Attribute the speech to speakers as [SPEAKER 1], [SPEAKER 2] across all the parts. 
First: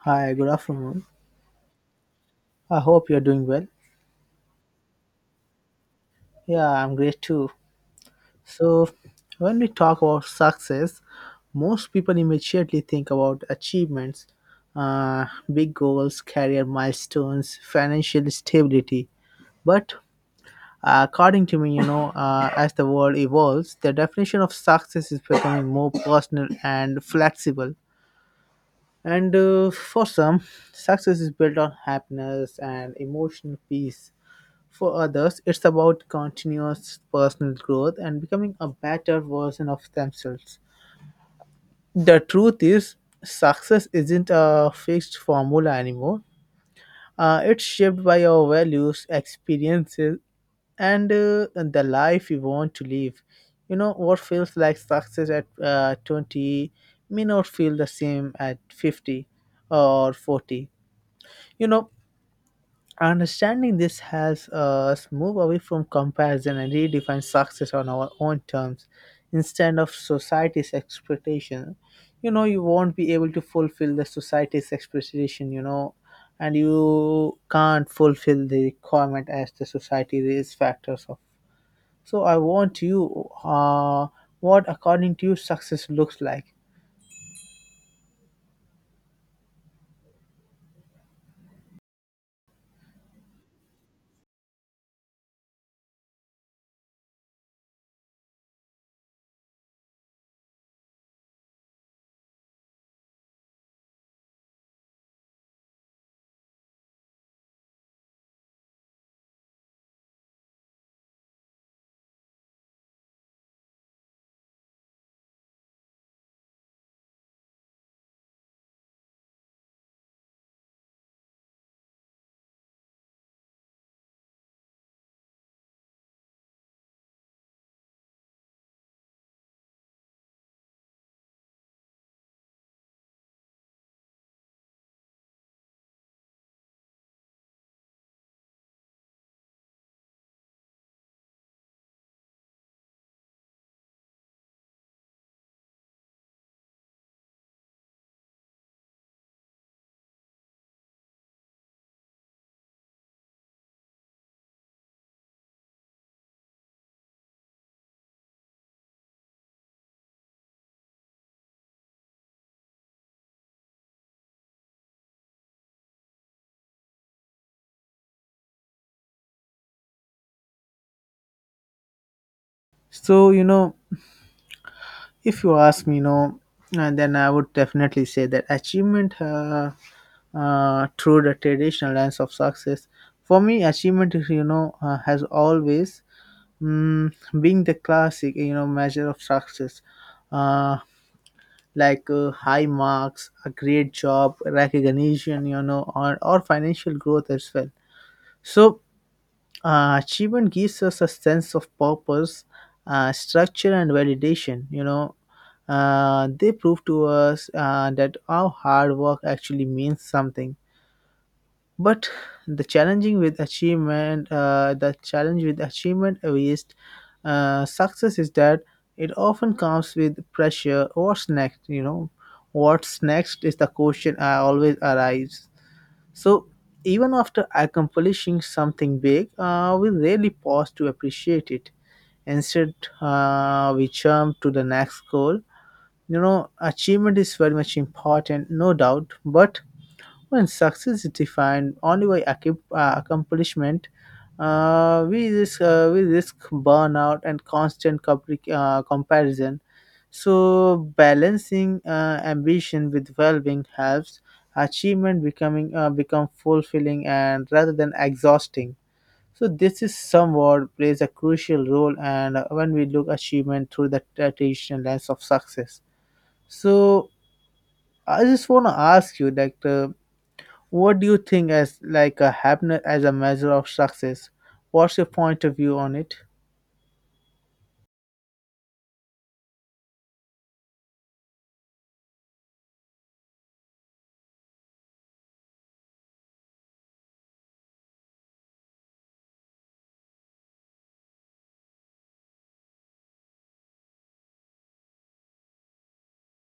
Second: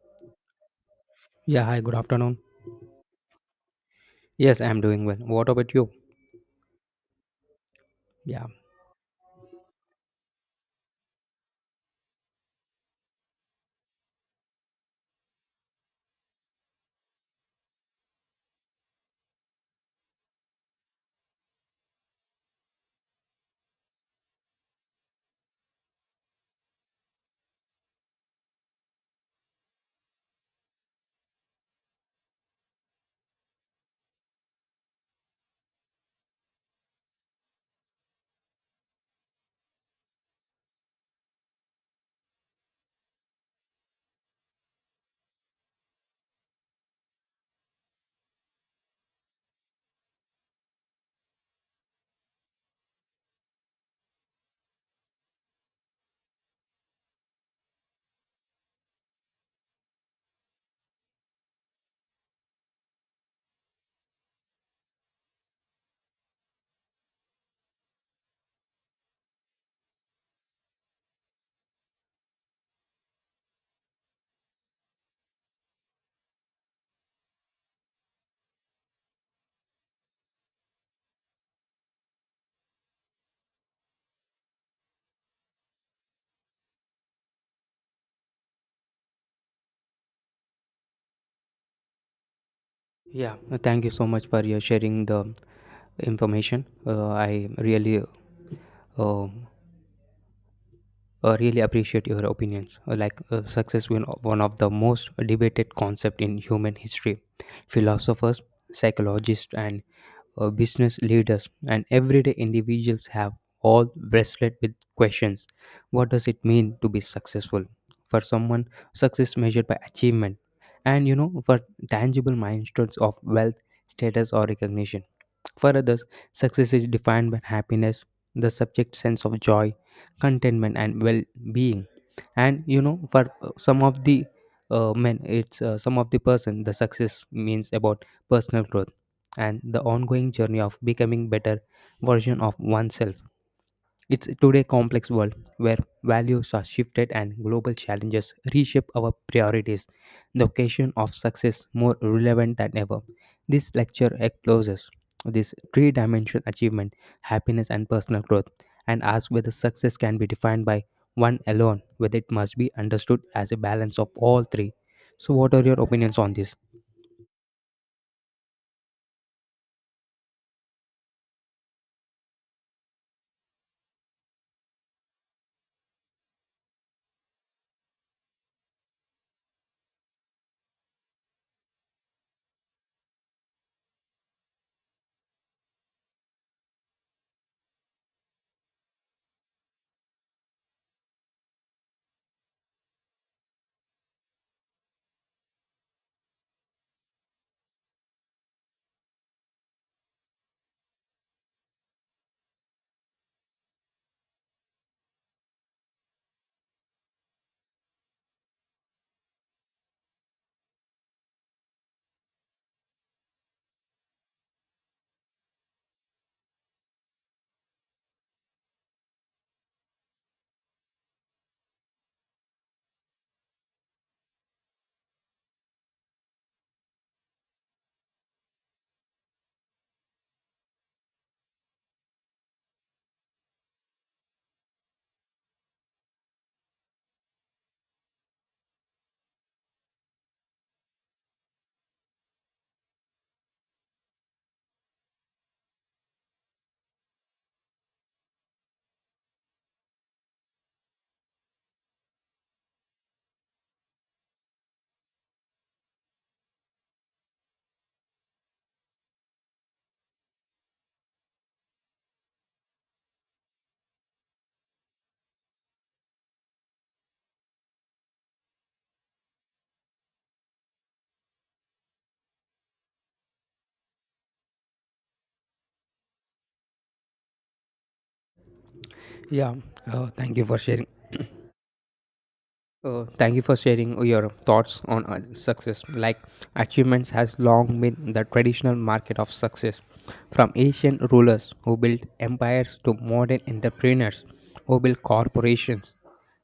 [SPEAKER 1] Hi, good afternoon.
[SPEAKER 2] Yeah, hi, good afternoon.
[SPEAKER 1] I hope you're doing well.
[SPEAKER 2] Yes, I'm doing well. What about you?
[SPEAKER 1] Yeah, I'm great too.
[SPEAKER 2] Yeah,
[SPEAKER 1] So, when we talk about success, most people immediately think about achievements, uh, big goals, career milestones, financial stability. But according to me, as the world evolves, the definition of success is becoming more personal and flexible. And for some, success is built on happiness and emotional peace. For others, it's about continuous personal growth and becoming a better version of themselves. The truth is, success isn't a fixed formula anymore. It's shaped by our values, experiences, and the life we want to live. You know, what feels like success at 20 may not feel the same at 50 or 40. You know, understanding this has us move away from comparison and redefine success on our own terms instead of society's expectation. You know, you won't be able to fulfill the society's expectation, and you can't fulfill the requirement as the society is factors of. So I want you, what according to you success looks like.
[SPEAKER 2] yeah. Thank you so much for your sharing the information. I really, um, really appreciate your opinions. Success is one of the most debated concept in human history. Philosophers, psychologists, and business leaders, and everyday individuals have all wrestled with questions. What does it mean to be successful? For someone, success measured by achievement, and you know, for tangible milestones of wealth, status, or recognition for others, success is defined by happiness, the subject sense of joy, contentment, and well being. And you know, for some of the men, it's some of the person, the success means about personal growth and the ongoing journey of becoming better version of oneself it's today complex world where values are shifted and global challenges reshape our priorities. The occasion of success more relevant than ever. This lecture explores this three-dimensional achievement, happiness and personal growth, and asks whether success can be defined by one alone, whether it must be understood as a balance of all three. So what are your opinions on this?
[SPEAKER 1] So, you know, if you ask me, no, and then I would definitely say that achievement through the traditional lens of success. For me, achievement is has always mm, been the classic measure of success, uh, like high marks, a great job, recognition, or financial growth as well. So achievement gives us a sense of purpose, structure and validation. They prove to us that our hard work actually means something, but the challenge with achievement based success is that it often comes with pressure. What's next, what's next, is the question I always arise. So, even after accomplishing something big, we rarely pause to appreciate it. Instead, we jump to the next goal. You know, achievement is very much important, no doubt, but when success is defined only by accomplishment, we risk burnout and constant comparison. So balancing ambition with well-being helps achievement becoming become fulfilling and rather than exhausting. So this is somewhat plays a crucial role, and when we look achievement through the traditional lens of success. So I just want to ask you that. What do you think as like a happiness as a measure of success? What's your point of view on it?
[SPEAKER 2] Yeah, Thank you for sharing. Thank you for sharing your thoughts on success. Like Achievements has long been the traditional market of success, from ancient rulers who built empires to modern entrepreneurs who build corporations.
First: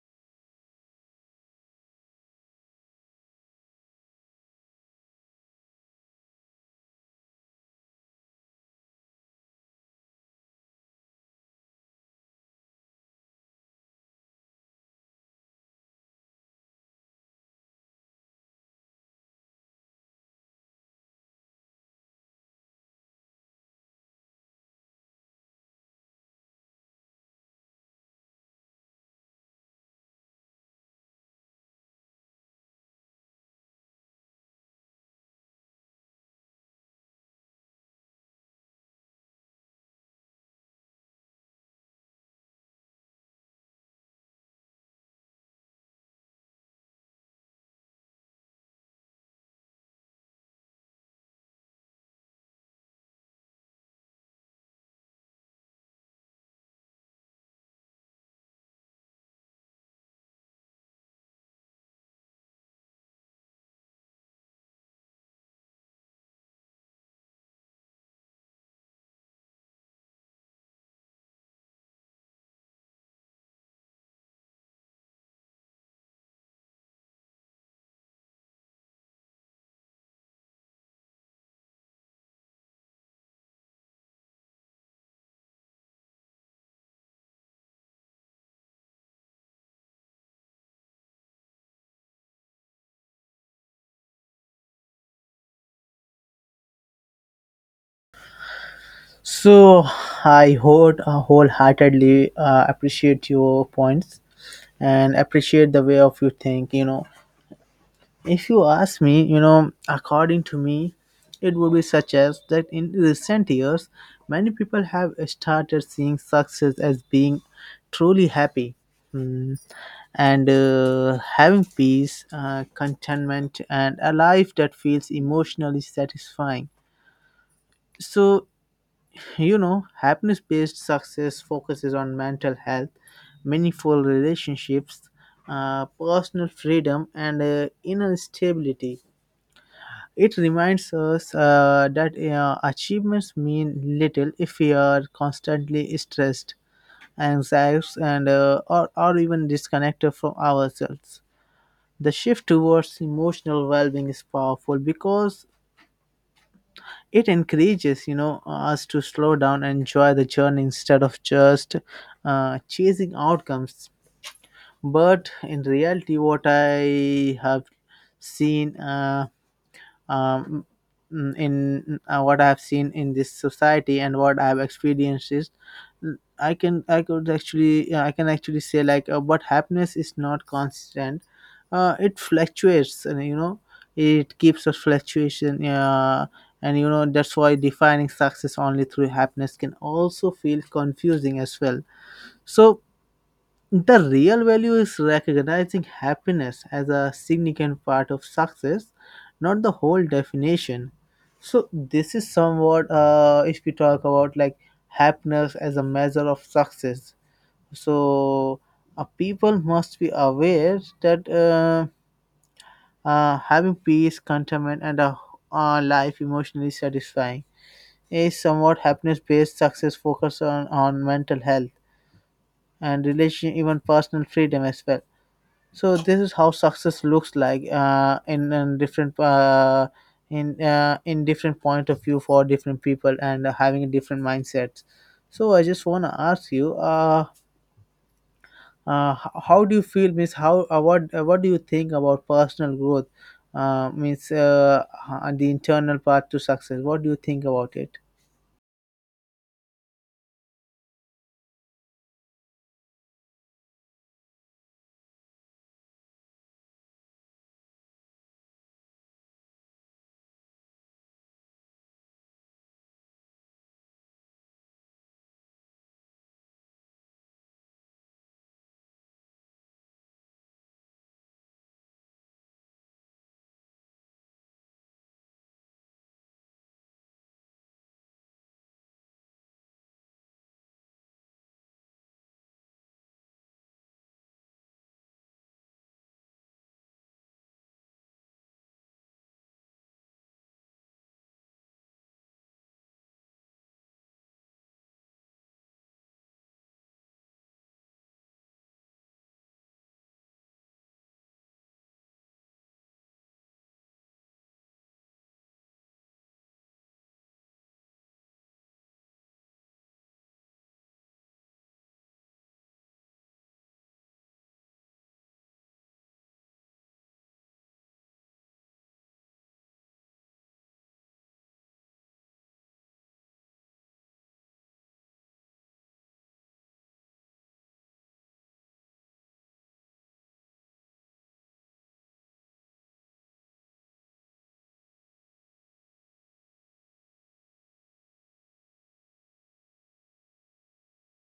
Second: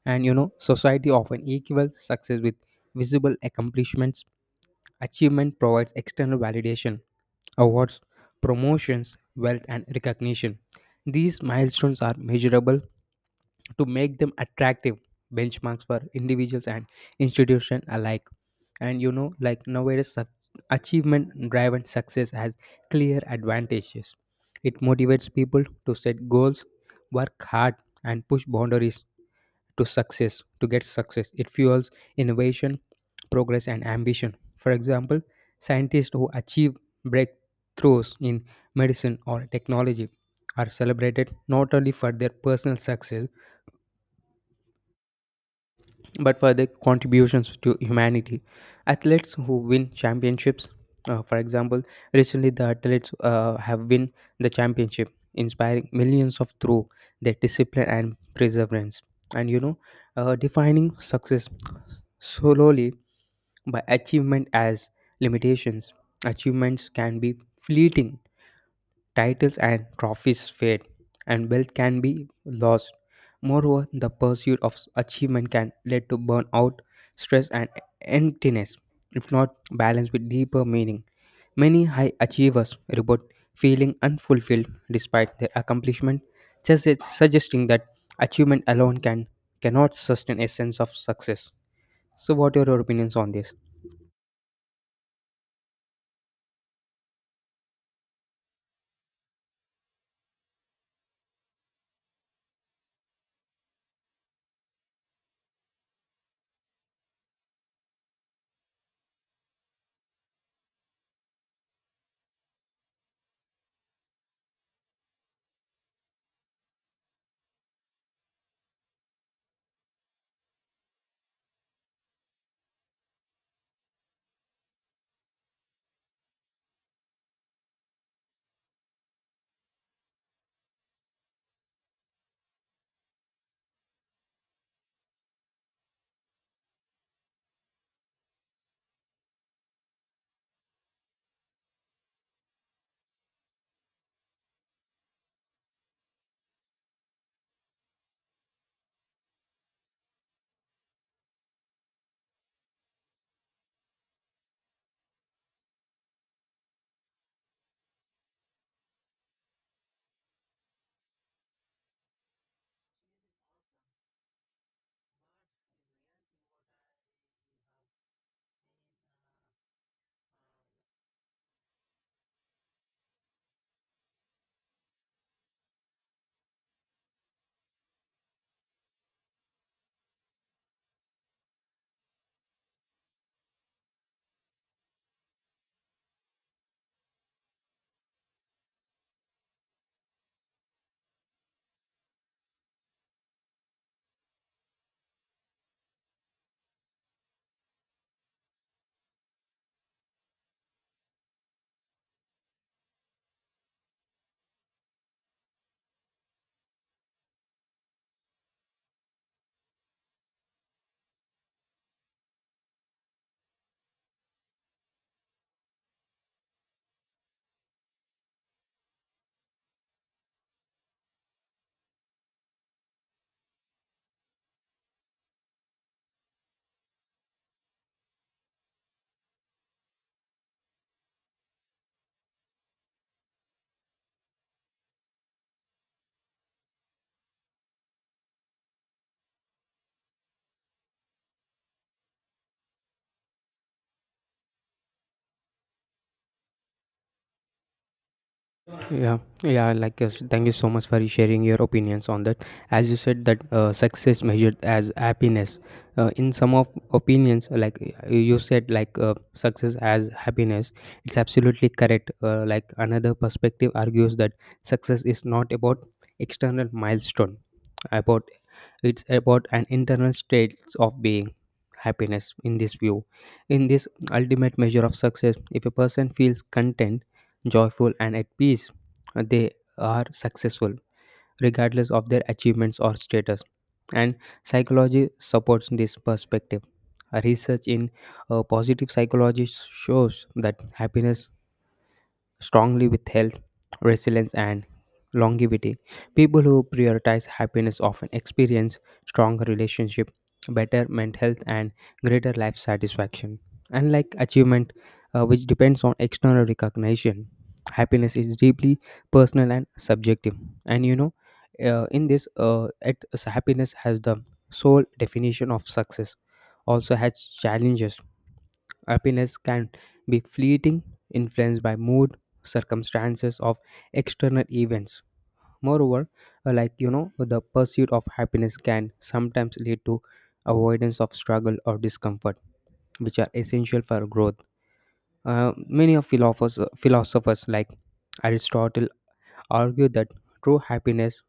[SPEAKER 2] And you know, society often equals success with visible accomplishments. Achievement provides external validation, awards, promotions, wealth, and recognition. These milestones are measurable to make them attractive benchmarks for individuals and institutions alike. And you know, like nowadays, achievement driven success has clear advantages. It motivates people to set goals, work hard, and push boundaries to success, to get success. It fuels innovation, progress, and ambition. For example, scientists who achieve breakthroughs in medicine or technology are celebrated not only for their personal success but for their contributions to humanity. Athletes who win championships, for example, recently the athletes have won the championship, inspiring millions of through their discipline and perseverance. And you know, defining success solely by achievement as limitations. Achievements can be fleeting. Titles and trophies fade, and wealth can be lost. Moreover, the pursuit of achievement can lead to burnout, stress, and emptiness, if not balanced with deeper meaning. Many high achievers report feeling unfulfilled despite their accomplishment, suggesting that achievement alone can cannot sustain a sense of success. So, what are your opinions on this?
[SPEAKER 1] So I wholeheartedly appreciate your points and appreciate the way of you think. You know, if you ask me, according to me, it would be such as that in recent years, many people have started seeing success as being truly happy. Hmm. And having peace, contentment, and a life that feels emotionally satisfying. So, you know, happiness based success focuses on mental health, meaningful relationships, personal freedom, and inner stability. It reminds us that achievements mean little if we are constantly stressed, anxious, and or even disconnected from ourselves. The shift towards emotional well-being is powerful because it encourages us to slow down and enjoy the journey instead of just chasing outcomes. But in reality, what I have seen um, mm, in what I have seen in this society and what I have experienced is, I could actually, yeah, I can actually say like, but happiness is not constant, it fluctuates and you know it keeps a fluctuation, and you know that's why defining success only through happiness can also feel confusing as well. So the real value is recognizing happiness as a significant part of success, not the whole definition. So this is somewhat, if we talk about like happiness as a measure of success. So, people must be aware that having peace, contentment, and a life emotionally satisfying is somewhat happiness-based success focus on mental health and relation, even personal freedom as well. So this is how success looks like, in different in different point of view for different people and having a different mindset. So I just want to ask you, how do you feel? Means how what do you think about personal growth? Uh, means uh, the internal path to success. What do you think about it?
[SPEAKER 2] yeah Thank you so much for sharing your opinions on that as you said that success measured as happiness in some of opinions you said success as happiness it's absolutely correct like another perspective argues that success is not about external milestone about it's about an internal state of being happiness in this view in this ultimate measure of success if a person feels content, joyful and at peace they are successful regardless of their achievements or status. And psychology supports this perspective. A research in positive psychology shows that happiness strongly with health, resilience, and longevity. People who prioritize happiness often experience stronger relationship, better mental health, and greater life satisfaction. Unlike achievement, which depends on external recognition, happiness is deeply personal and subjective. And you know, happiness has the sole definition of success. Also has challenges. Happiness can be fleeting, influenced by mood, circumstances of external events. Moreover, the pursuit of happiness can sometimes lead to avoidance of struggle or discomfort, which are essential for growth. Many philosophers like Aristotle argue that true happiness,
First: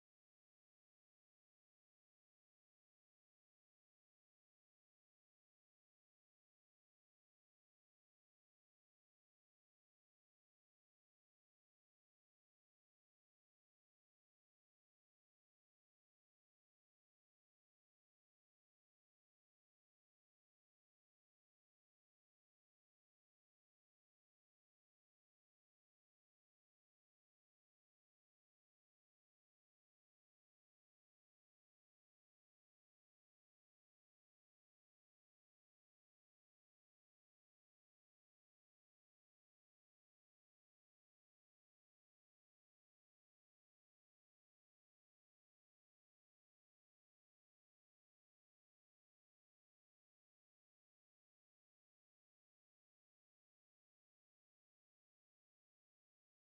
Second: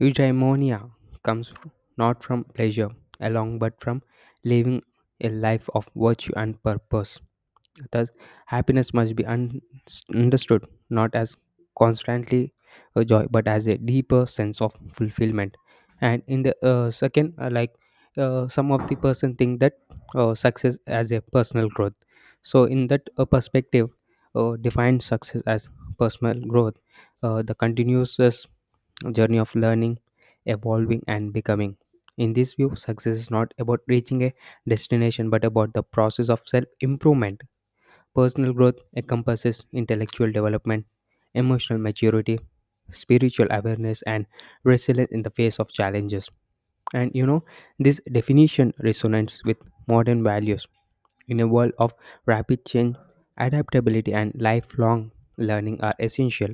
[SPEAKER 2] eudaimonia, comes f- not from pleasure alone but from living a life of virtue and purpose. Thus, happiness must be understood not as constantly a joy, but as a deeper sense of fulfillment. And in the second, some of the person think that success as a personal growth. So in that perspective, define success as personal growth, the continuous journey of learning, evolving, and becoming. In this view, success is not about reaching a destination, but about the process of self improvement. Personal growth encompasses intellectual development, emotional maturity, spiritual awareness, and resilience in the face of challenges. And you know, this definition resonates with modern values. In a world of rapid change, adaptability and lifelong learning are essential.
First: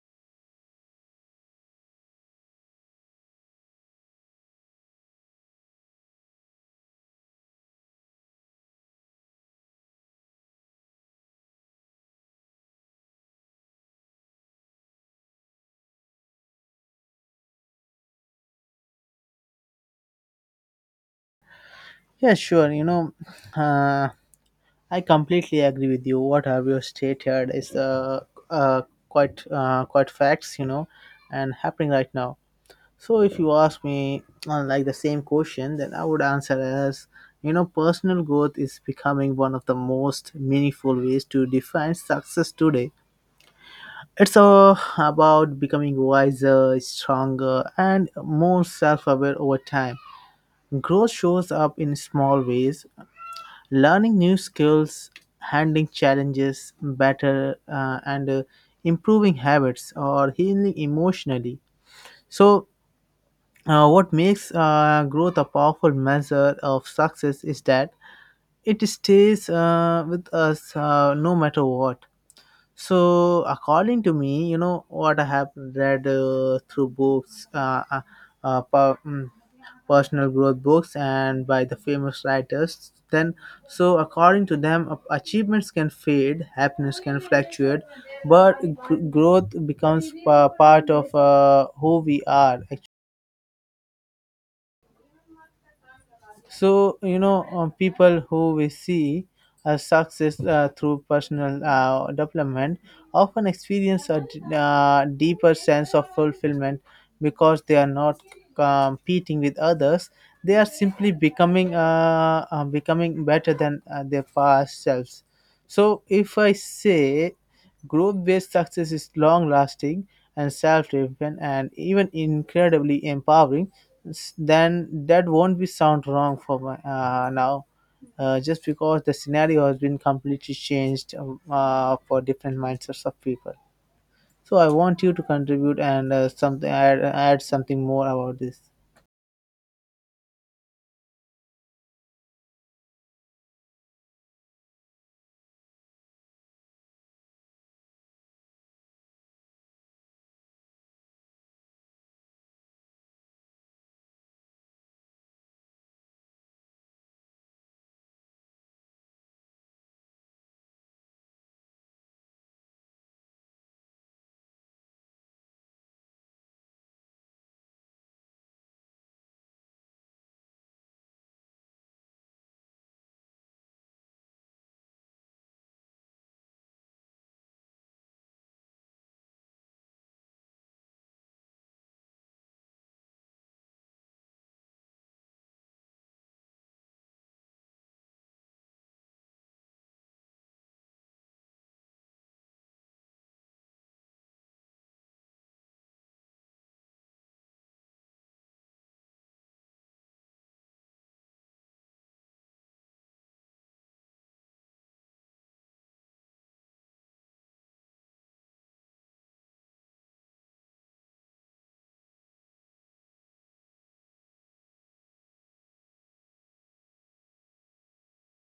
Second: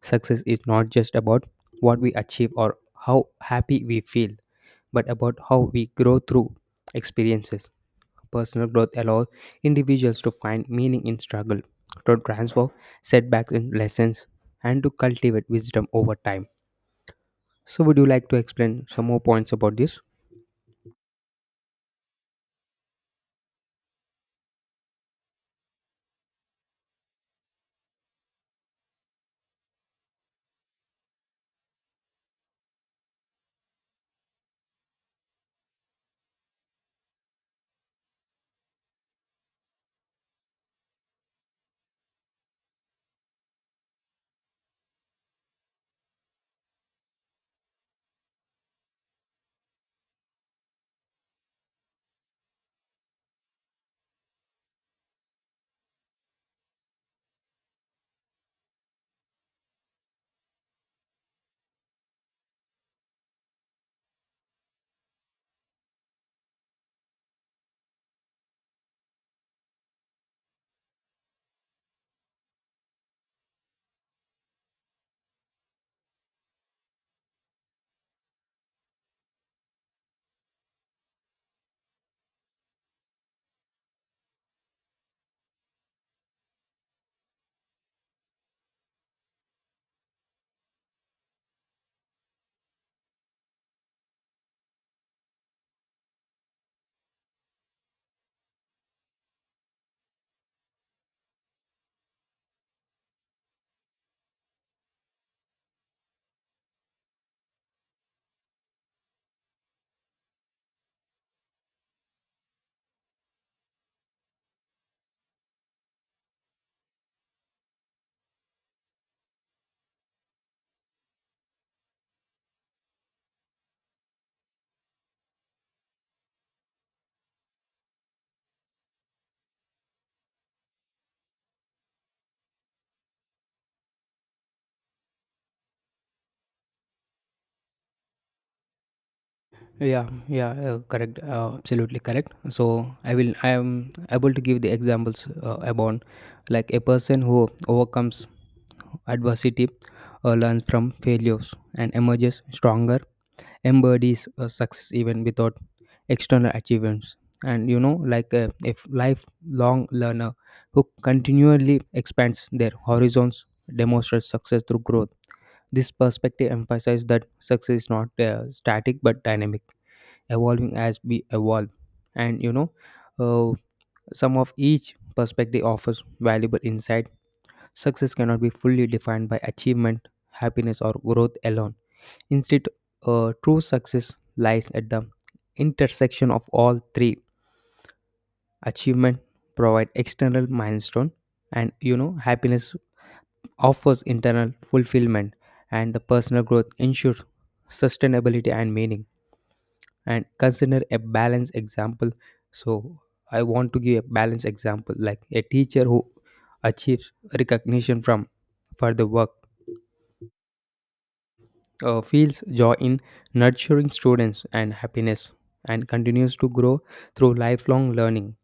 [SPEAKER 2] Success is not just about what we achieve or how happy we feel, but about how we grow through experiences. Personal growth allows individuals to find meaning in struggle, to transform setbacks into lessons, and to cultivate wisdom over time. So, would you like to explain some more points about this?
[SPEAKER 1] Yeah, sure. You know, uh, I completely agree with you. What have you stated is uh, quite facts, you know, and happening right now. So if you ask me, like the same question, then I would answer as, you know, personal growth is becoming one of the most meaningful ways to define success today. It's all about becoming wiser, stronger, and more self-aware over time. Growth shows up in small ways, learning new skills, handling challenges better, and improving habits or healing emotionally. So, what makes growth a powerful measure of success is that it stays with us, no matter what. So, according to me, you know what I have read through books, uh, per, mm, personal growth books, and by the famous writers. Then, so according to them, achievements can fade, happiness can fluctuate, but growth becomes part of who we are. So, you know, people who we see as success through personal development often experience a deeper sense of fulfillment because they are not competing with others. They are simply becoming better than their past selves. So if I say group-based success is long-lasting and self-driven and even incredibly empowering. Then that won't be sound wrong for my, now, just because the scenario has been completely changed for different mindsets of people. So I want you to contribute and something add something more about this.
[SPEAKER 2] Yeah, Correct. Absolutely correct. So I will. I am able to give the examples about like a person who overcomes adversity, learns from failures, and emerges stronger embodies a success even without external achievements. And you know like a lifelong learner who continually expands their horizons demonstrates success through growth. This perspective emphasizes that success is not static but dynamic, evolving as we evolve. And you know, uh, some of each perspective offers valuable insight. Success cannot be fully defined by achievement, happiness or growth alone. Instead, true success lies at the intersection of all three. Achievement provide external milestone, and you know happiness offers internal fulfillment, and the personal growth ensures sustainability and meaning. And consider a balanced example. So I want to give a balanced example, like a teacher who achieves recognition from for the work feels joy in nurturing students and happiness and continues to grow through lifelong learning.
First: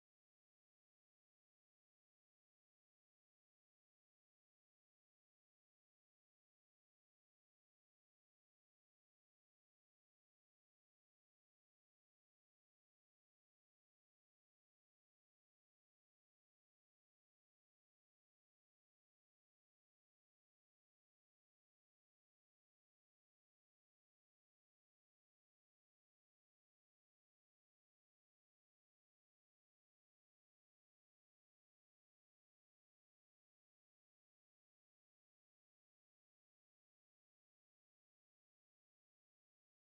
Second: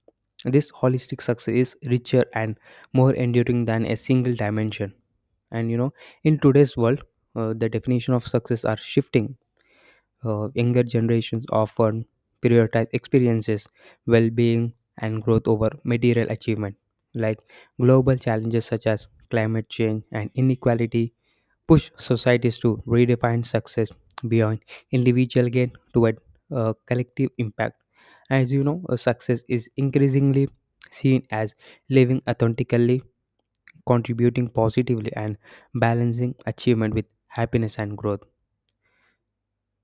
[SPEAKER 2] This holistic success is richer and more enduring than a single dimension. And you know, in today's world, the definition of success are shifting. Younger generations often prioritize experiences, well being, and growth over material achievement. Like global challenges such as climate change and inequality push societies to redefine success beyond individual gain toward collective impact. As you know, success is increasingly seen as living authentically, contributing positively, and balancing achievement with happiness and growth.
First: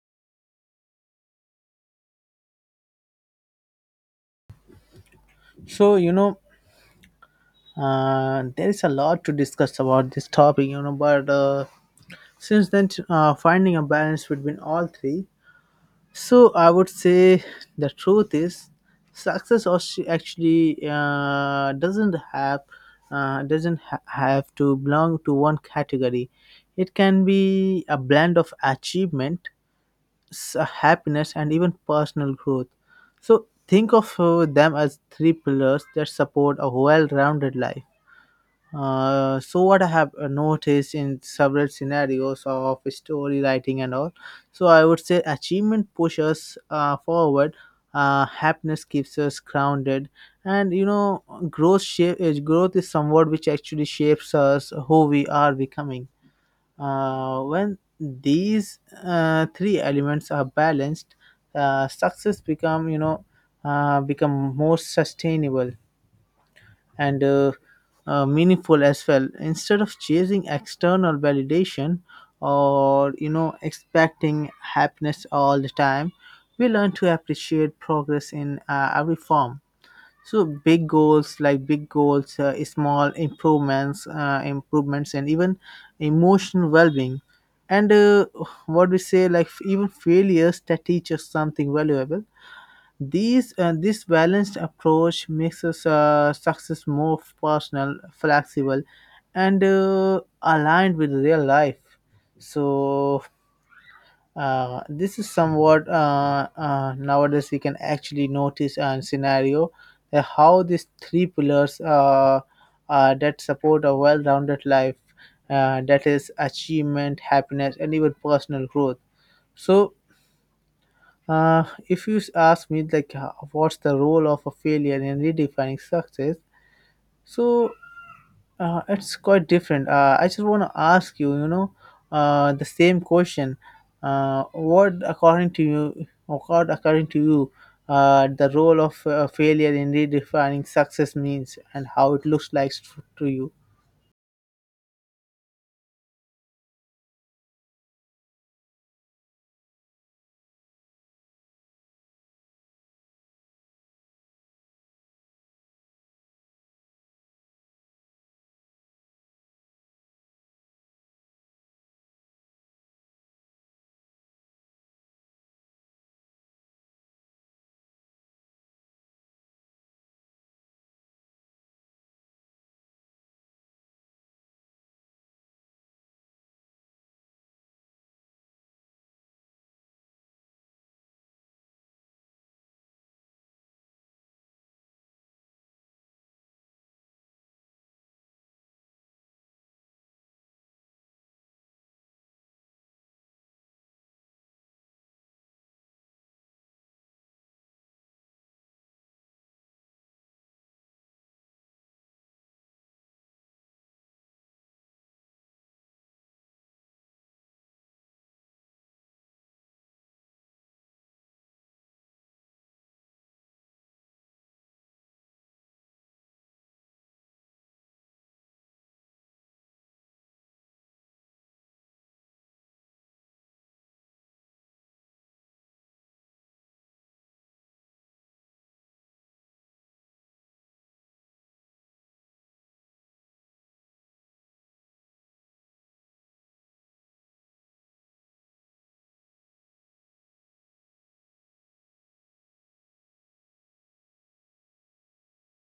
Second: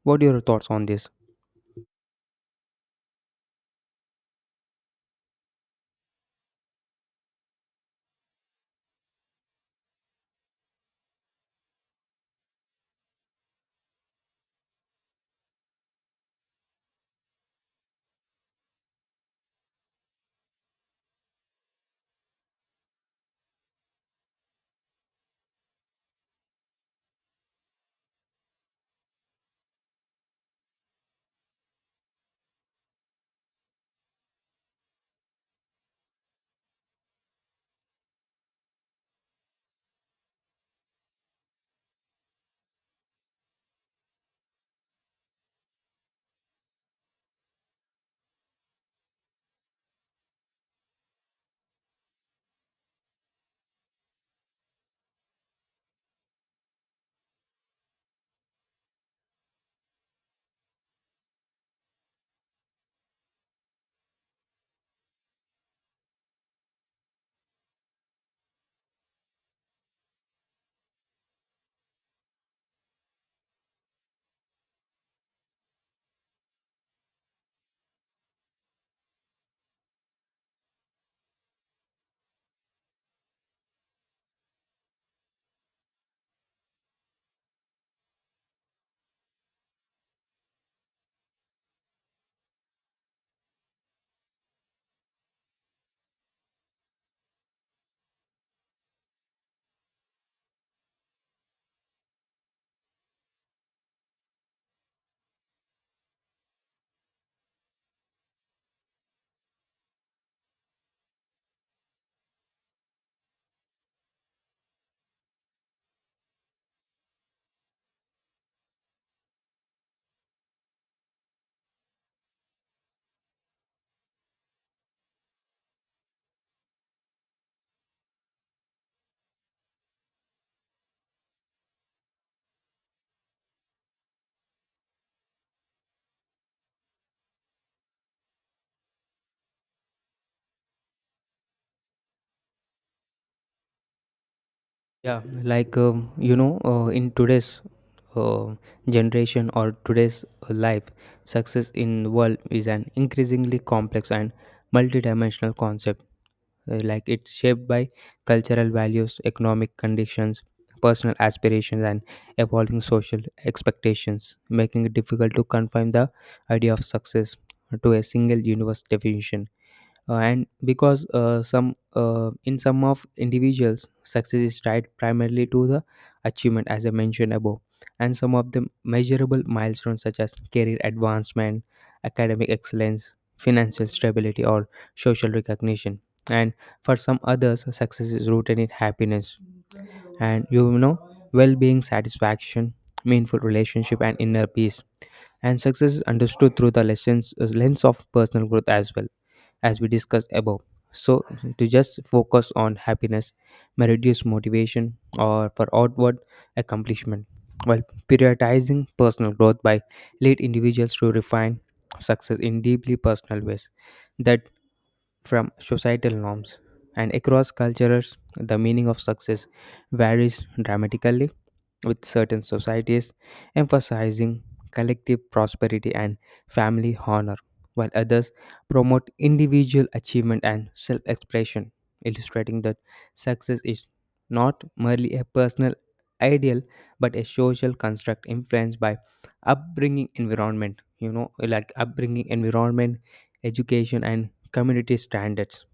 [SPEAKER 2] What are your thoughts on this?
[SPEAKER 1] So, you know, there is a lot to discuss about this topic. You know, but since then, finding a balance between all three. So I would say the truth is, success actually doesn't have doesn't ha- have to belong to one category. It can be a blend of achievement, happiness, and even personal growth. So think of them as three pillars that support a well-rounded life. So what I have noticed in several scenarios of story writing and all, so I would say achievement pushes forward, happiness keeps us grounded, and you know growth is somewhat which actually shapes us who we are becoming. When these three elements are balanced, success become you know become more sustainable and meaningful as well, instead of chasing external validation or you know expecting happiness all the time. We learn to appreciate progress in every form, so big goals, small improvements, improvements and even emotional well-being, and what we say like even failures that teach us something valuable. These This balanced approach makes us, success more personal, flexible, and aligned with real life. So this is somewhat nowadays we can actually notice and scenario, how these three pillars, that support a well-rounded life, that is achievement, happiness, and even personal growth. So if you ask me, like, what's the role of a failure in redefining success? So it's quite different. I just want to ask you, you know, the same question. What, according to you, the role of failure in redefining success means and how it looks like to you?
[SPEAKER 2] In today's uh, generation or today's life, success in the world is an increasingly complex and multidimensional concept. It's shaped by cultural values, economic conditions, personal aspirations and evolving social expectations, making it difficult to confine the idea of success to a single universe definition. And Because some in some of individuals success is tied primarily to the achievement as I mentioned above and some of the measurable milestones such as career advancement, academic excellence, financial stability or social recognition. And for some others success is rooted in happiness and you know well-being, satisfaction, meaningful relationship and inner peace. And success is understood through the lessons lens of personal growth as well, as we discussed above. So to just focus on happiness may reduce motivation or for outward accomplishment, while prioritizing personal growth by lead individuals to refine success in deeply personal ways that from societal norms. And across cultures the meaning of success varies dramatically, with certain societies emphasizing collective prosperity and family honor, while others promote individual achievement and self expression, illustrating that success is not merely a personal ideal but a social construct influenced by upbringing environment you know like upbringing, environment, education and community standards.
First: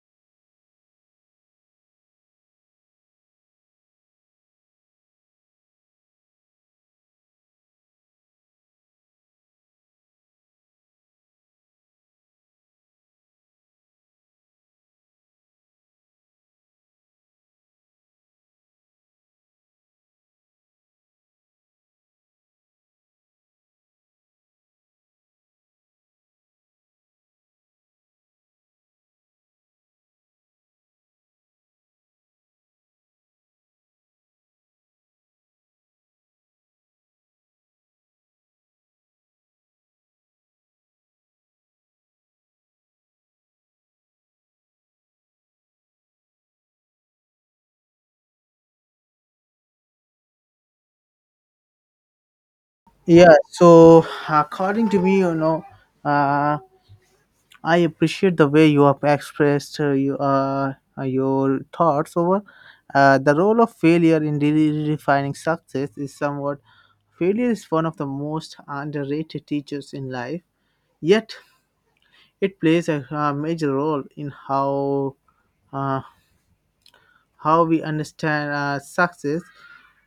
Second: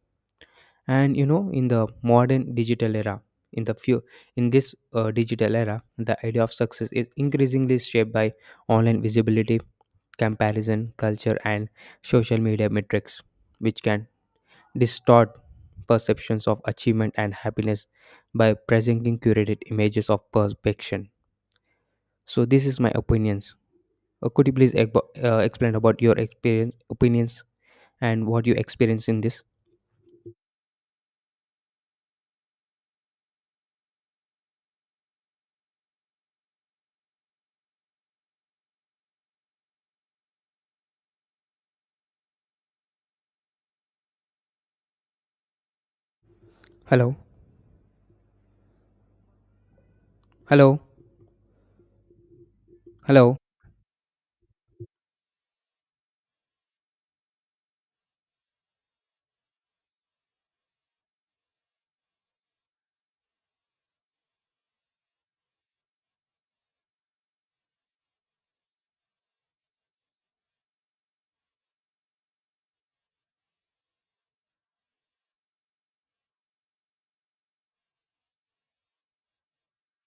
[SPEAKER 2] And you know in the modern digital era, in the few in this digital era the idea of success is increasingly shaped by online visibility, comparison culture and social media metrics, which can distort perceptions of achievement and happiness by presenting curated images of perfection. So this is my opinions. Could you please explain about your experience opinions and what you experience in this? Hello? Hello?
[SPEAKER 1] Yeah.
[SPEAKER 2] Hello?
[SPEAKER 1] So according to me, you know, uh, I appreciate the way you have expressed your thoughts over the role of failure in really defining success is somewhat. Failure is one of the most underrated teachers in life, yet it plays a major role in uh, how we understand success.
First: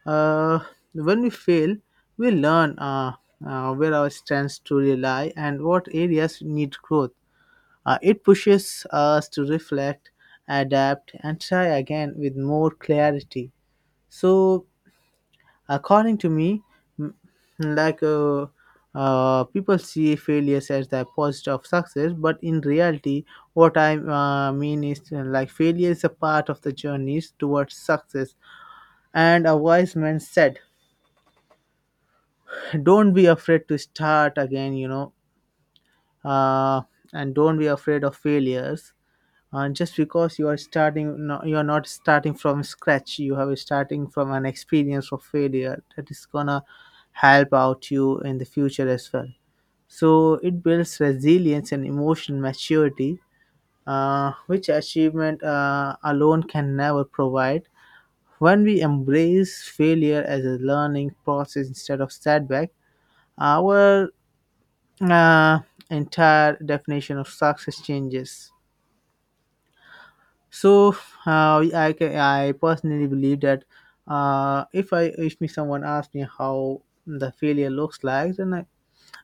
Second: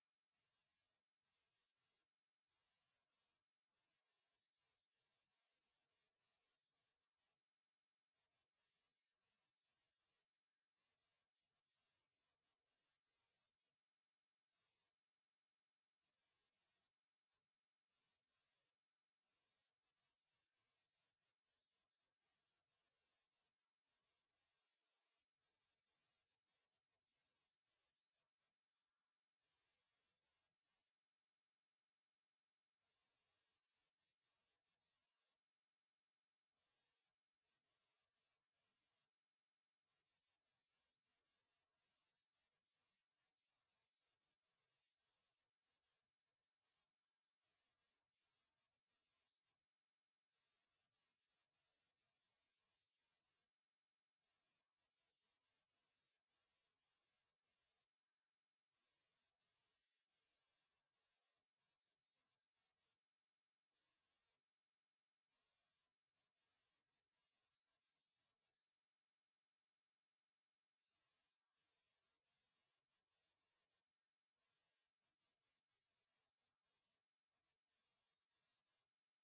[SPEAKER 1] Uh, when we fail, we learn where our strengths to rely and what areas need growth. It pushes us to reflect, adapt, and try again with more clarity. So, according to me, m- like uh, people see failures as the opposite of success, but in reality, what I mean is like failure is a part of the journeys towards success. And a wise man said, "Don't be afraid to start again." Uh, and don't be afraid of failures just because you are starting no, you are not starting from scratch, you have starting from an experience of failure that is gonna help out you in the future as well. So it builds resilience and emotional maturity, which achievement alone can never provide. When we embrace failure as a learning process instead of setback, our uh, entire definition of success changes. So I personally believe that if I if me someone asked me how the failure looks like, then I,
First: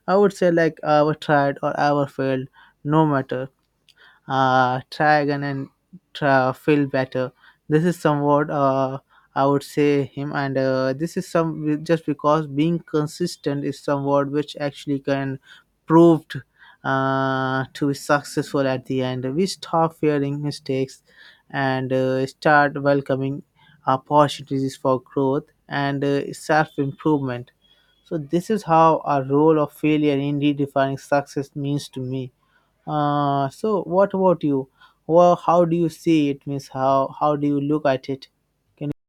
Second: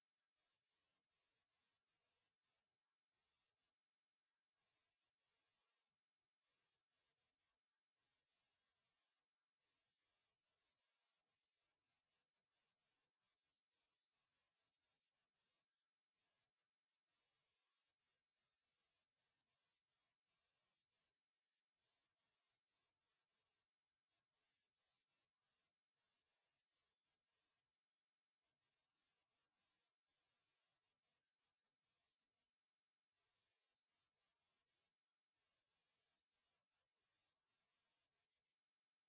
[SPEAKER 1] I would say like I ever tried or I ever failed, no matter try again and try, feel better. This is somewhat I would say him, and this is some just because being consistent is somewhat which actually can proved to be successful at the end. We stop fearing mistakes and start welcoming opportunities for growth and self improvement. So this is how a role of failure in redefining success means to me. So what about you? Well, how do you see it? Means how do you look at it? Can you,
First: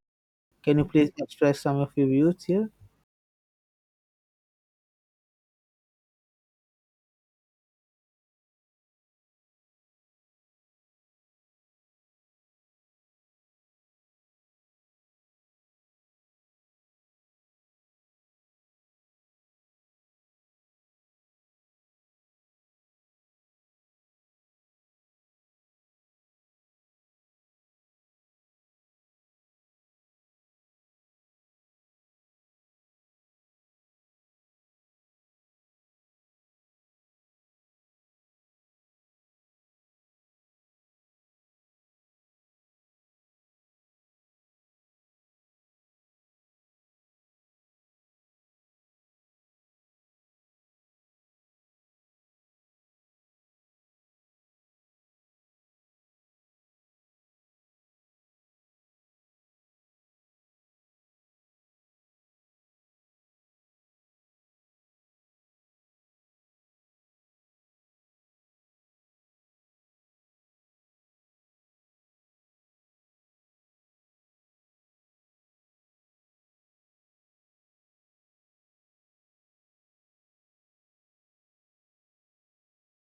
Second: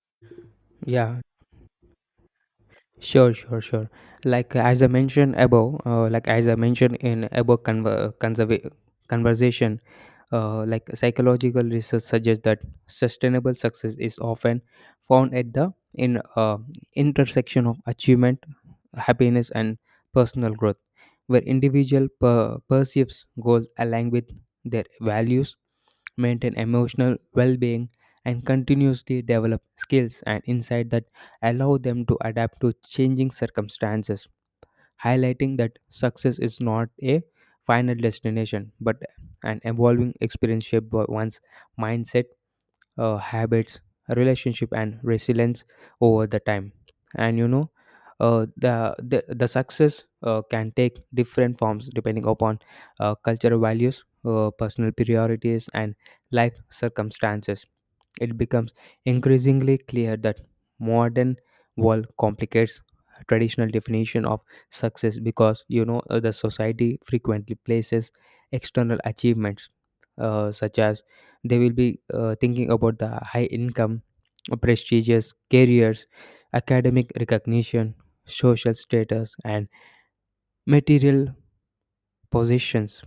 [SPEAKER 1] can you please
[SPEAKER 2] yeah
[SPEAKER 1] express some of your views here?
[SPEAKER 2] Sure, sure, sure. As I mentioned above, like as I mentioned in above conver- conserva- conversation, psychological research suggests that sustainable success is often found at the in intersection of achievement, happiness, and personal growth, where perceives goals align with their values, maintain emotional well-being, and continuously develop skills and insight that allow them to adapt to changing circumstances, highlighting that success is not a final destination but an evolving experience shaped by one's mindset, habits, relationship, and resilience over the time. And you know, the success can take different forms depending upon cultural values, personal priorities, and life circumstances. It becomes increasingly clear that modern world complicates traditional definition of success because you know the society frequently places external achievements such as they will be thinking about the high income, prestigious careers, academic recognition, social status, and material possessions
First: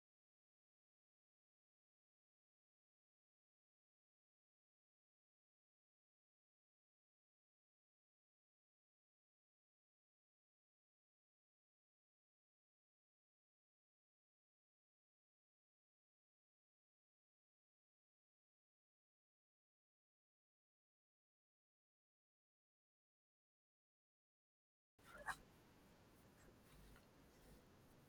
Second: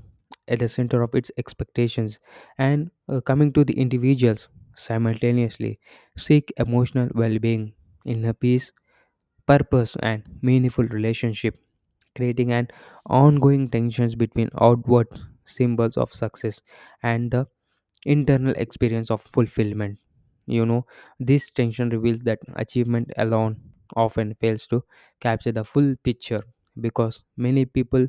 [SPEAKER 2] at the center of its expectations. And coming to the individuals, simultaneously seek emotional well-being, inner peace, purpose, and meaningful relationship, creating an ongoing tensions between outward symbols of success and the internal experience of fulfillment. You know, this tension reveals that achievement alone often fails to capture the full picture because many people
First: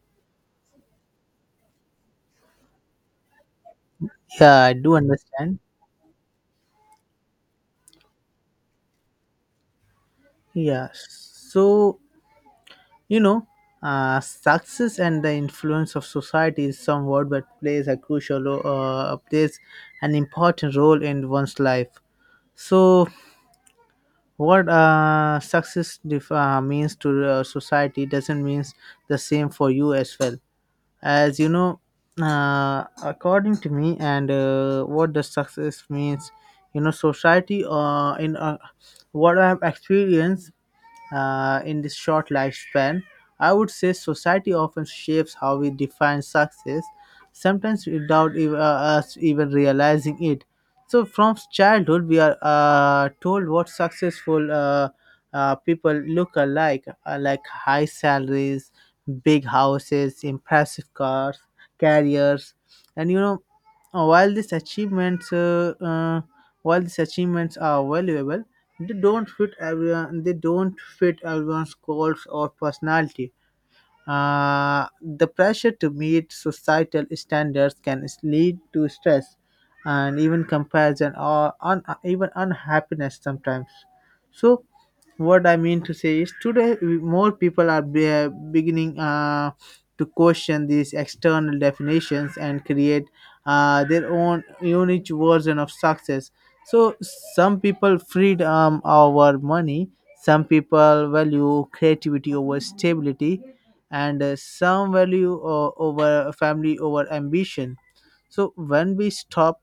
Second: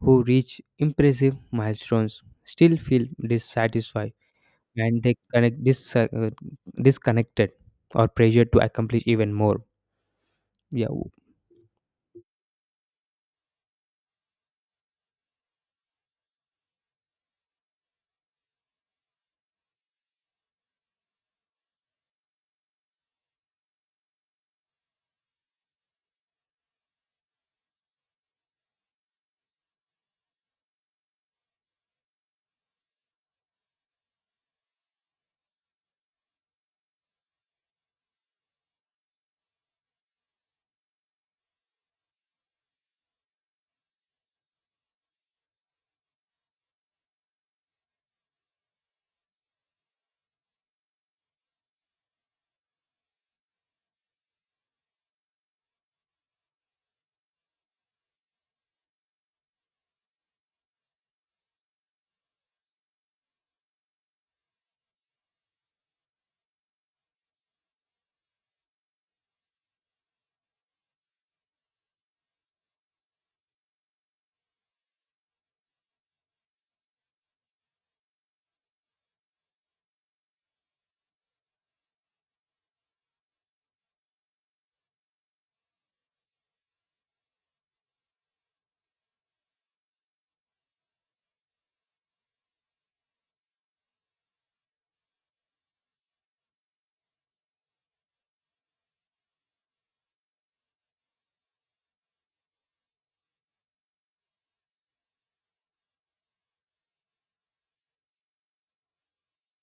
[SPEAKER 2] who reach impressive milestones still feel dissatisfied
[SPEAKER 1] Yeah, I do
[SPEAKER 2] and they
[SPEAKER 1] understand.
[SPEAKER 2] disconnected or pressured to accomplish even more. Yeah,
[SPEAKER 1] Yeah.
[SPEAKER 2] w-
[SPEAKER 1] So, you know, success and the influence of society is some word that plays a crucial plays an important role in one's life. So, what success means to society doesn't mean the same for you as well. As you know, according to me, and what does success means, you know, society in what I have experienced in this short lifespan. I would say society often shapes how we define success, sometimes without us even realizing it. So, from childhood, we are told what successful people look alike, like high salaries, big houses, impressive cars, carriers, and you know, uh, While these achievements, uh, uh, while these achievements are valuable, they don't fit everyone. They don't fit everyone's goals or personality. The pressure to meet societal standards can lead to stress and even comparison or even unhappiness sometimes. So, what I mean to say is today more people are beginning. To question these external definitions and create their own unique version of success. So some people freedom over money, some people value creativity over stability, and some value over family over ambition. So when we stop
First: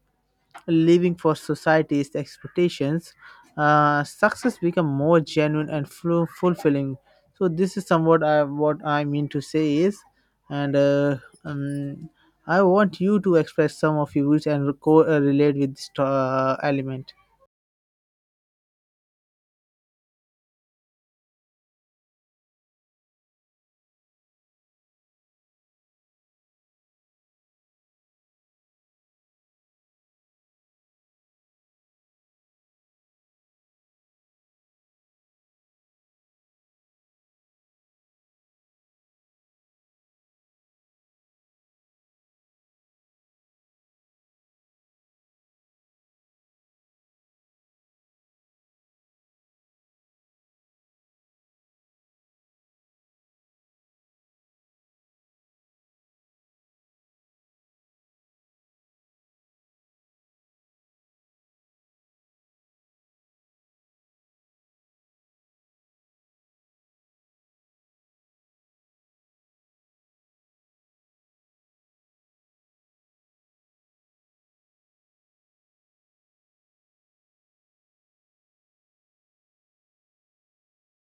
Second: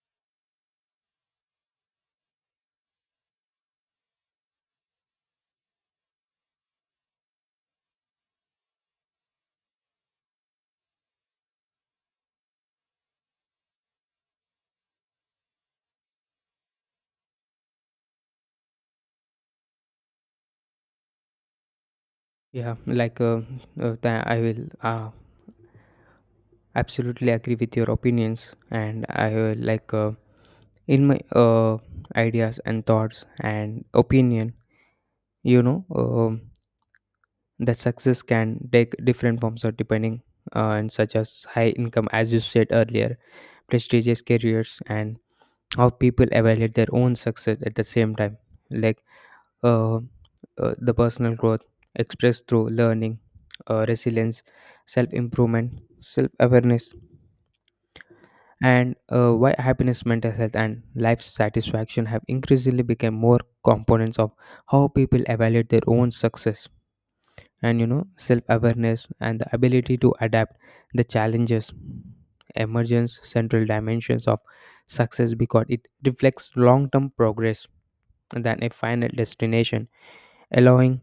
[SPEAKER 1] living for society's expectations, success become more genuine and fulfilling. So this is somewhat what I mean to say is, and um, I want you to express some of your views and relate with this element.
[SPEAKER 2] yeah, like uh, I will absolutely agree with your opinions, and I like in my ideas and thoughts and opinion. You know, that success can take different forms of depending and such as high income, as you said earlier, prestigious careers, and how people evaluate their own success at the same time. Like, uh, the personal growth expressed through learning, resilience, self improvement, self awareness, and why happiness, mental health, and life satisfaction have increasingly become more components of how people evaluate their own success. And you know, self-awareness and the ability to adapt the challenges emergence central dimensions of success because it reflects long-term progress than a final destination, allowing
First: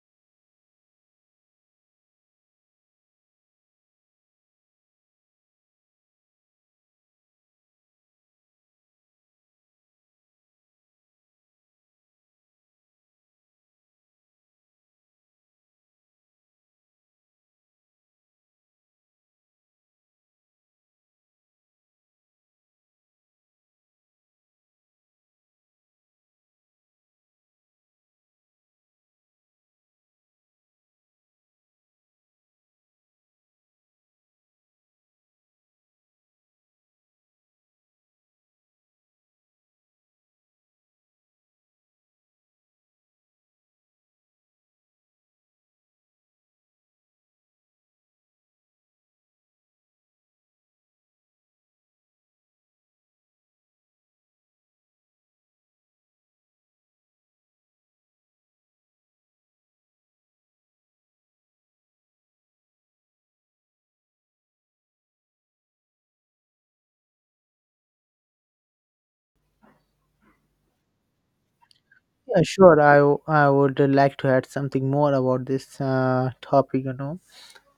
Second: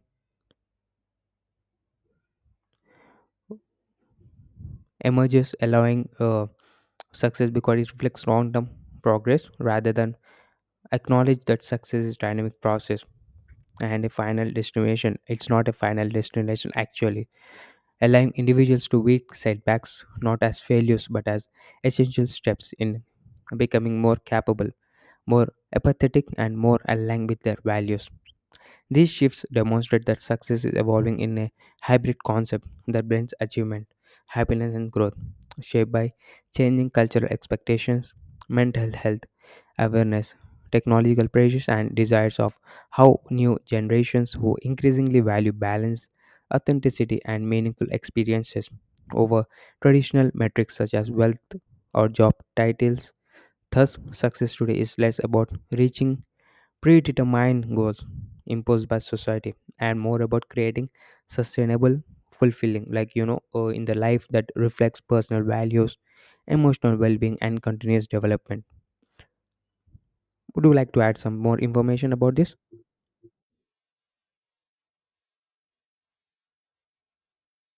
[SPEAKER 2] emerges allowing success because it reflects long-term progress rather than acknowledge that success is dynamic process and a final destination. It's not a final destination actually, allowing individuals to meet setbacks not as failures but as essential steps in becoming more capable, more apathetic, and more aligned with their values. These shifts demonstrate that success is evolving in a hybrid concept that blends achievement, happiness, and growth, shaped by changing cultural expectations, mental health, awareness, technological pressures, and desires of how new generations who increasingly value balance, authenticity, and meaningful experiences over traditional metrics such as wealth or job titles. Thus, success today is less about reaching predetermined goals imposed by society and more about creating sustainable, fulfilling, in the life that reflects personal values, emotional well-being, and continuous development. Would you like to add some more information about
[SPEAKER 1] Yeah,
[SPEAKER 2] this?
[SPEAKER 1] sure. I would like to add something more about this topic, you know.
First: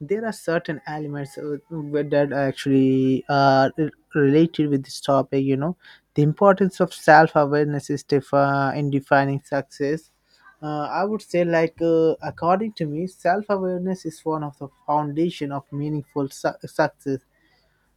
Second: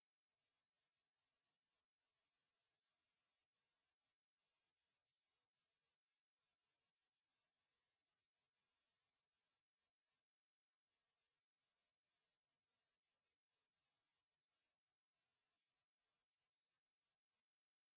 [SPEAKER 1] There are certain elements that are actually related with this topic, you know, the importance of self-awareness is in defining success. I would say, according to me, self-awareness is one of the foundation of meaningful success.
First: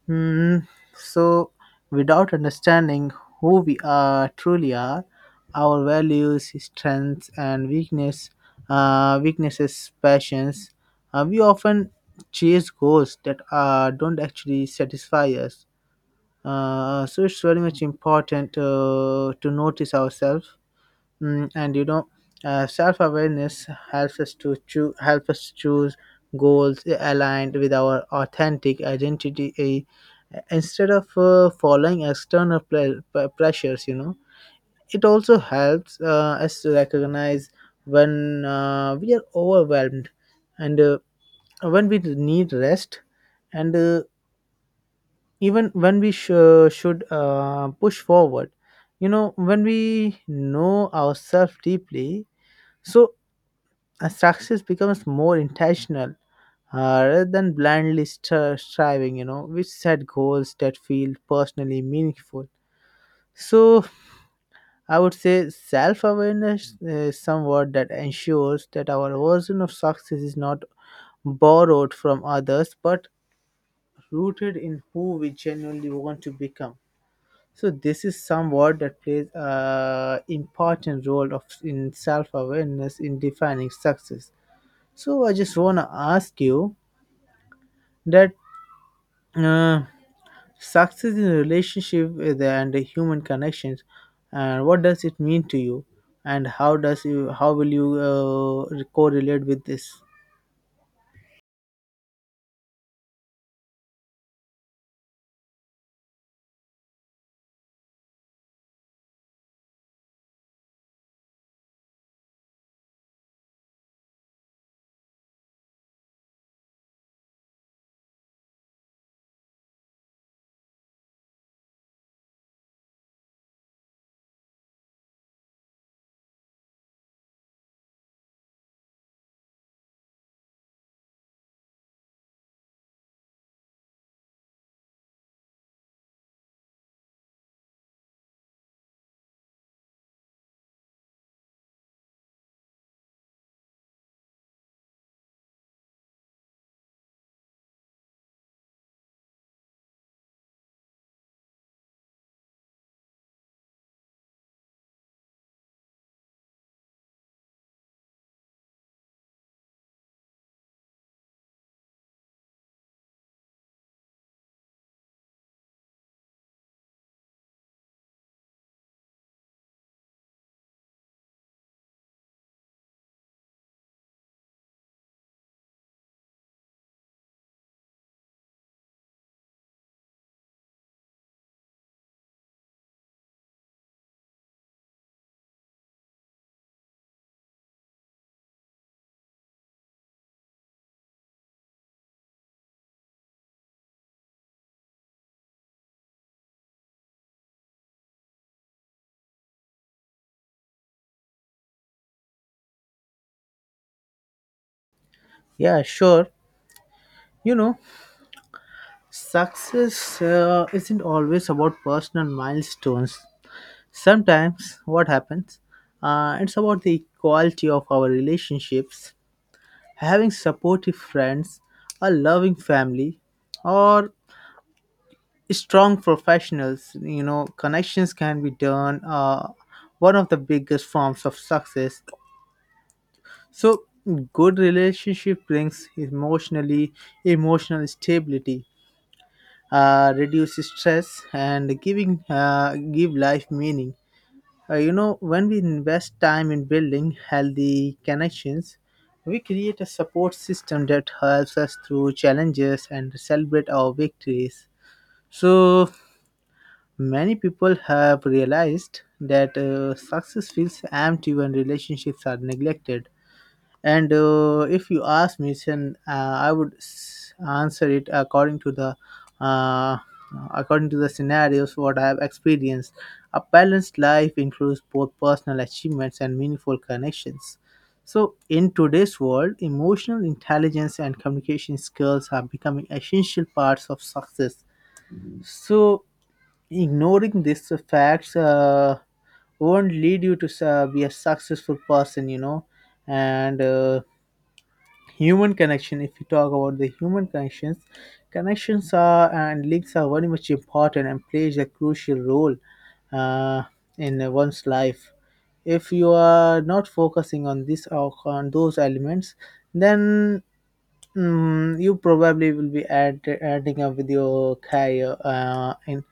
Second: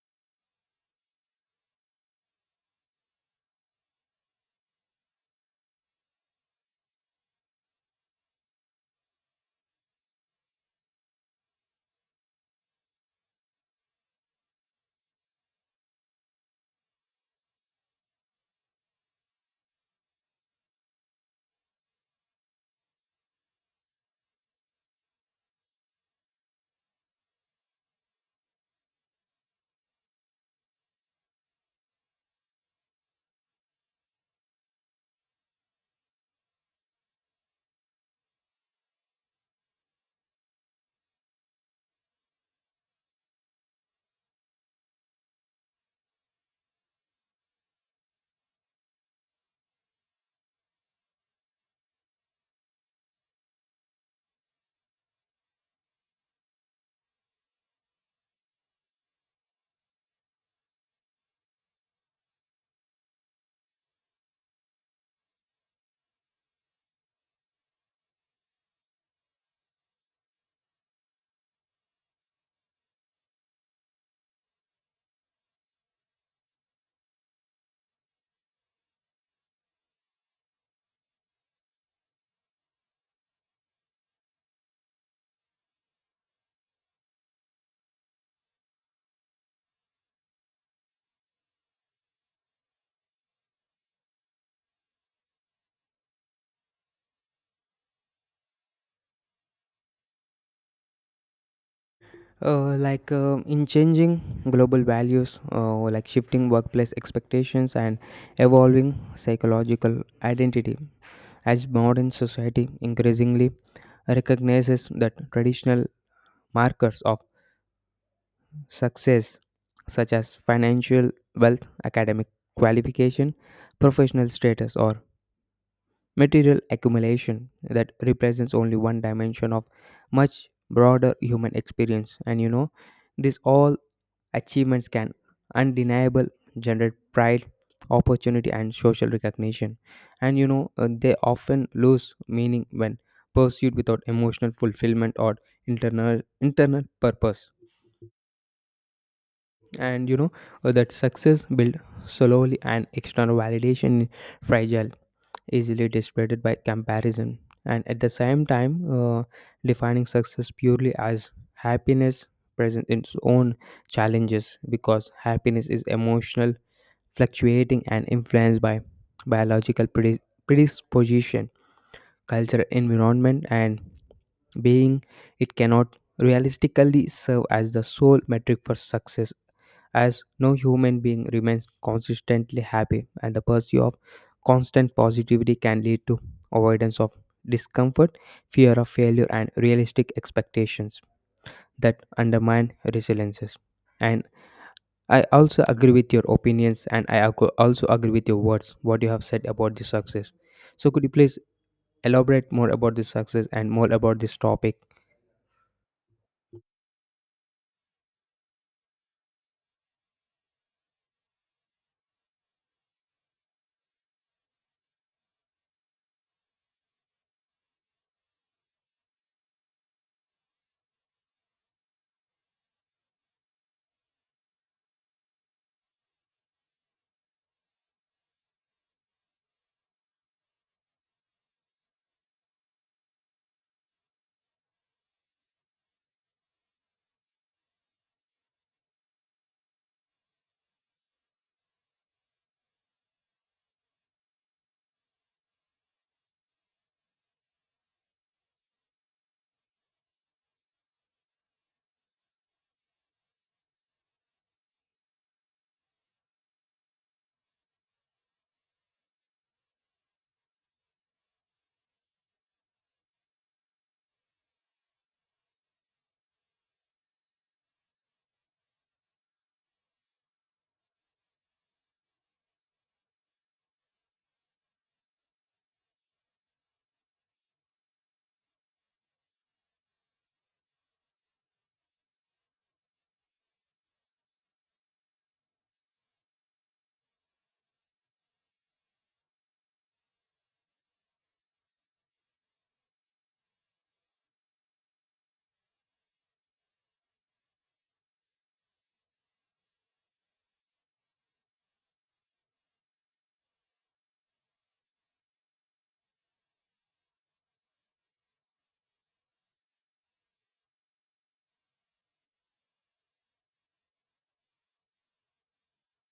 [SPEAKER 1] Hmm. So, without understanding who we are truly are, our values, strengths, and weakness, weaknesses, passions, we often chase goals that don't actually satisfy us. So it's very much important to notice ourselves. Mm, and you know, self-awareness helps us to choose, help us choose goals aligned with our authentic identity instead of following external pressures. You know, it also helps us to recognize when we are overwhelmed and when we need rest, and even when we should push forward. You know, when we know ourselves deeply. So success becomes more intentional, rather than blindly striving. You know, we set goals that feel personally meaningful. So I would say self-awareness is somewhat that ensures that our version of success is not borrowed from others but rooted in who we genuinely want to become. So this is somewhat that plays a important role of in self-awareness in defining success. So I just want to ask you that, uh, success in a relationship and human connections, and what does it mean to you, and how will you correlate with this?
[SPEAKER 2] Like in changing global values, like shifting workplace expectations and evolving psychological identity, as modern society increasingly recognizes that traditional markers of success, such as financial wealth, academic qualification, professional status, or material accumulation that represents only one dimension of much broader human experience. And you know, this all achievements can undeniable generate pride, opportunity, and social recognition. And you know, they often lose meaning when pursued without emotional fulfillment or internal purpose. And you know, that success built solely and external validation, fragile, easily distracted by comparison. And at the same time, defining success purely as happiness present in its own challenges because happiness is emotional, fluctuating, and influenced by biological predis- predisposition, culture, environment, and being. It cannot realistically serve as the sole metric for success, as no human being remains consistently happy, and the pursuit of constant positivity can lead to avoidance of discomfort, fear of failure, and realistic expectations that undermine resiliences. And I also agree with your opinions, and I also agree with your words, what you have said about the success. So, could you please elaborate more about this success and more about this topic?
[SPEAKER 1] Yeah, sure. You know, success isn't always about personal milestones. Sometimes what happens, it's about the quality of our relationships. Having supportive friends, a loving family, or strong professionals, you know, connections can be done, one of the biggest forms of success. So good relationship brings emotionally emotional stability, reduce stress and giving give life meaning. You know, when we invest time in building healthy connections, we create a support system that helps us through challenges and celebrate our victories. So many people have realized that success feels empty when relationships are neglected. And if you ask me, then uh, I would answer it uh, according to the scenarios what I have experienced. A balanced life includes both personal achievements and meaningful connections. So, in today's world, emotional intelligence and communication skills are becoming essential parts of success. So, ignoring these facts won't lead you to be a successful person, you know. And human connection, if you talk about the human connections, connections are and links are very much important and plays a crucial role uh, in one's life. If you are not focusing on this or on those elements, then, mm, you probably will be adding up with your career uh, in,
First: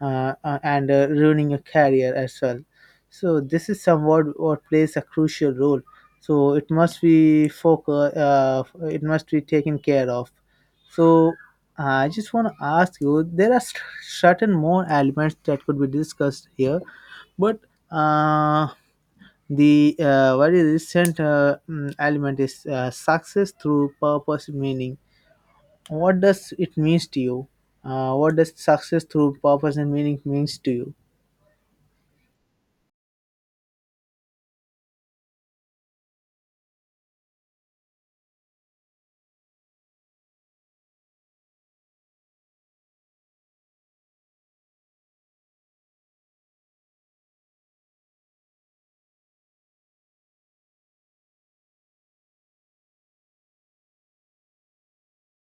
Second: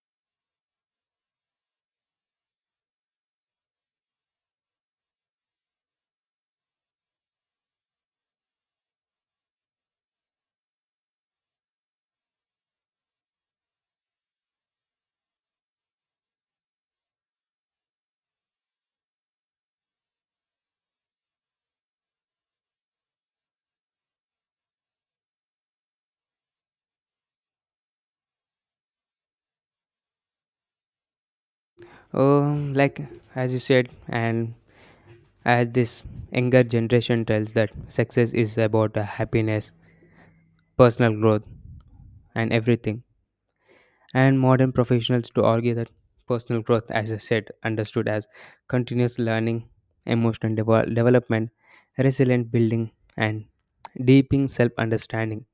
[SPEAKER 1] uh, uh, and uh, ruining your career as well. So this is somewhat what plays a crucial role. So it must be focus. It must be taken care of. So I just want to ask you: there are certain more elements that could be discussed here, but. Uh, the very recent element is success through purpose meaning. What does it means to you? What does success through purpose and meaning means to you?
[SPEAKER 2] Like, as you said, and as this younger generation tells that success is about happiness, personal growth, and everything, and modern professionals to argue that personal growth, as I said, understood as continuous learning, emotional development, resilient building, and deepening self-understanding,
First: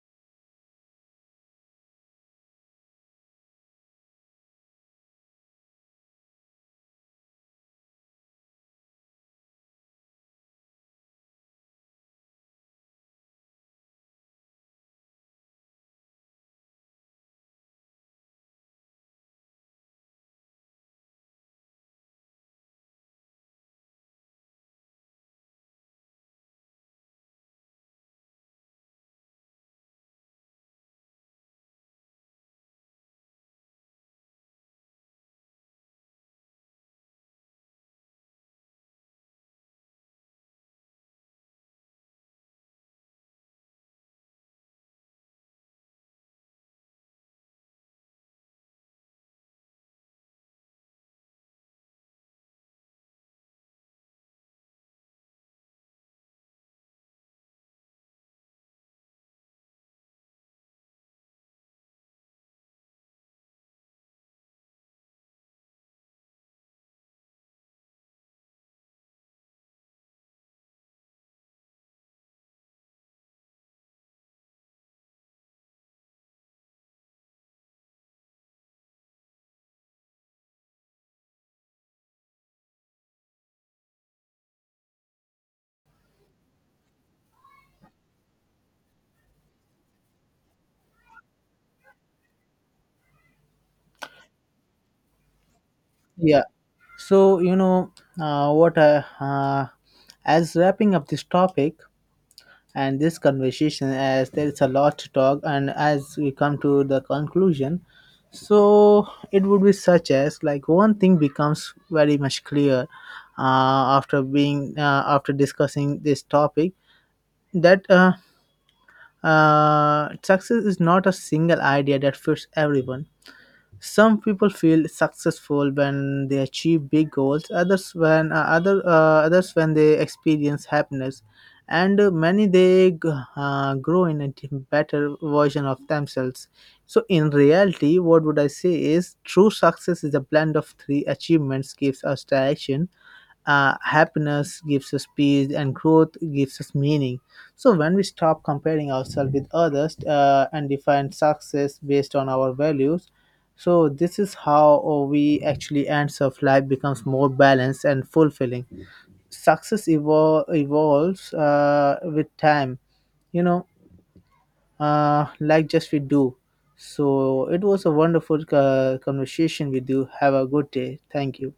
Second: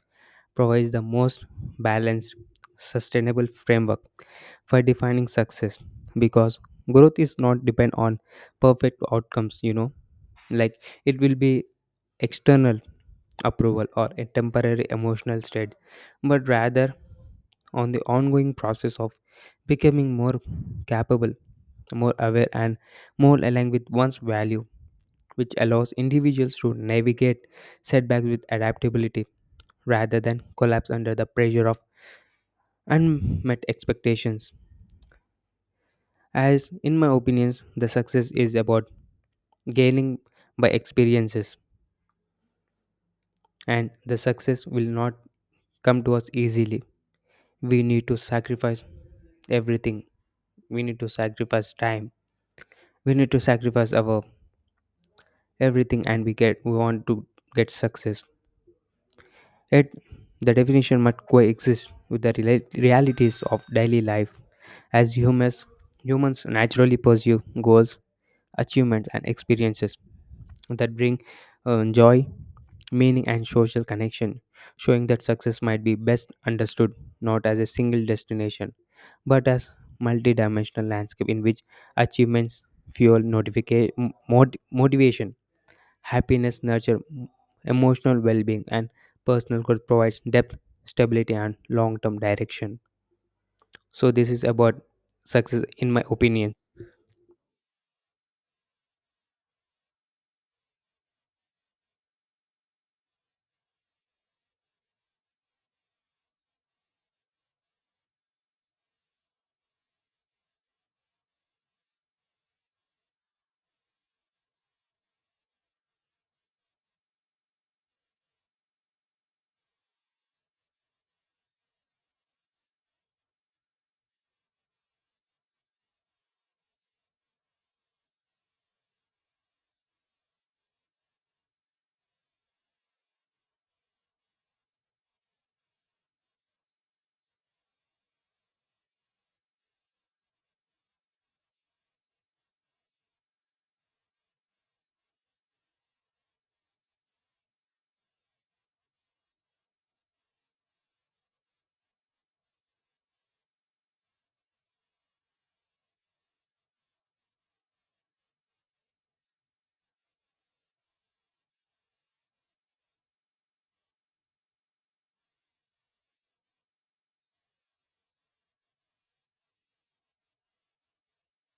[SPEAKER 2] provides the most balanced, sustainable framework for defining success because growth is not depend on perfect outcomes. You know, like, it will be external approval or a temporary emotional state, but rather on the ongoing process of becoming more capable, more aware, and more aligned with one's value, which allows individuals to navigate setbacks with adaptability rather than collapse under the pressure of unmet expectations. As in my opinions, the success is about gaining by experiences, and the success will not come to us easily. We need to sacrifice everything. We need to sacrifice time. We need to sacrifice our everything, and we want to get success. Yet, the definition must coexist with the realities of daily life. As humans, humans naturally pursue goals, achievements, and experiences that bring joy, meaning, and social connection, showing that success might be best understood not as a single destination but as multidimensional landscape in which achievements fuel motivation, happiness, nurture emotional well-being, and personal growth provides depth, stability, and long-term direction. So this is about success, in my
[SPEAKER 1] Yeah.
[SPEAKER 2] opinion.
[SPEAKER 1] So you know, what? As wrapping up this topic, and this conversation, as there is a lot to talk and as we come to the conclusion, so it would be such as like one thing becomes very much clear after discussing this topic that, success is not a single idea that fits everyone. Some people feel successful when they achieve big goals, others when others when they experience happiness, and many they grow in a better version of themselves. So in reality, what would I say is true success is a blend of three achievements gives us direction, happiness gives us peace and growth gives us meaning. So when we stop comparing ourselves with others and define success based on our values, so this is how we actually ends of life becomes more balanced and fulfilling. Success evolves with time, you know, like just we do. So it was a wonderful conversation with you. Have a good day. Thank you.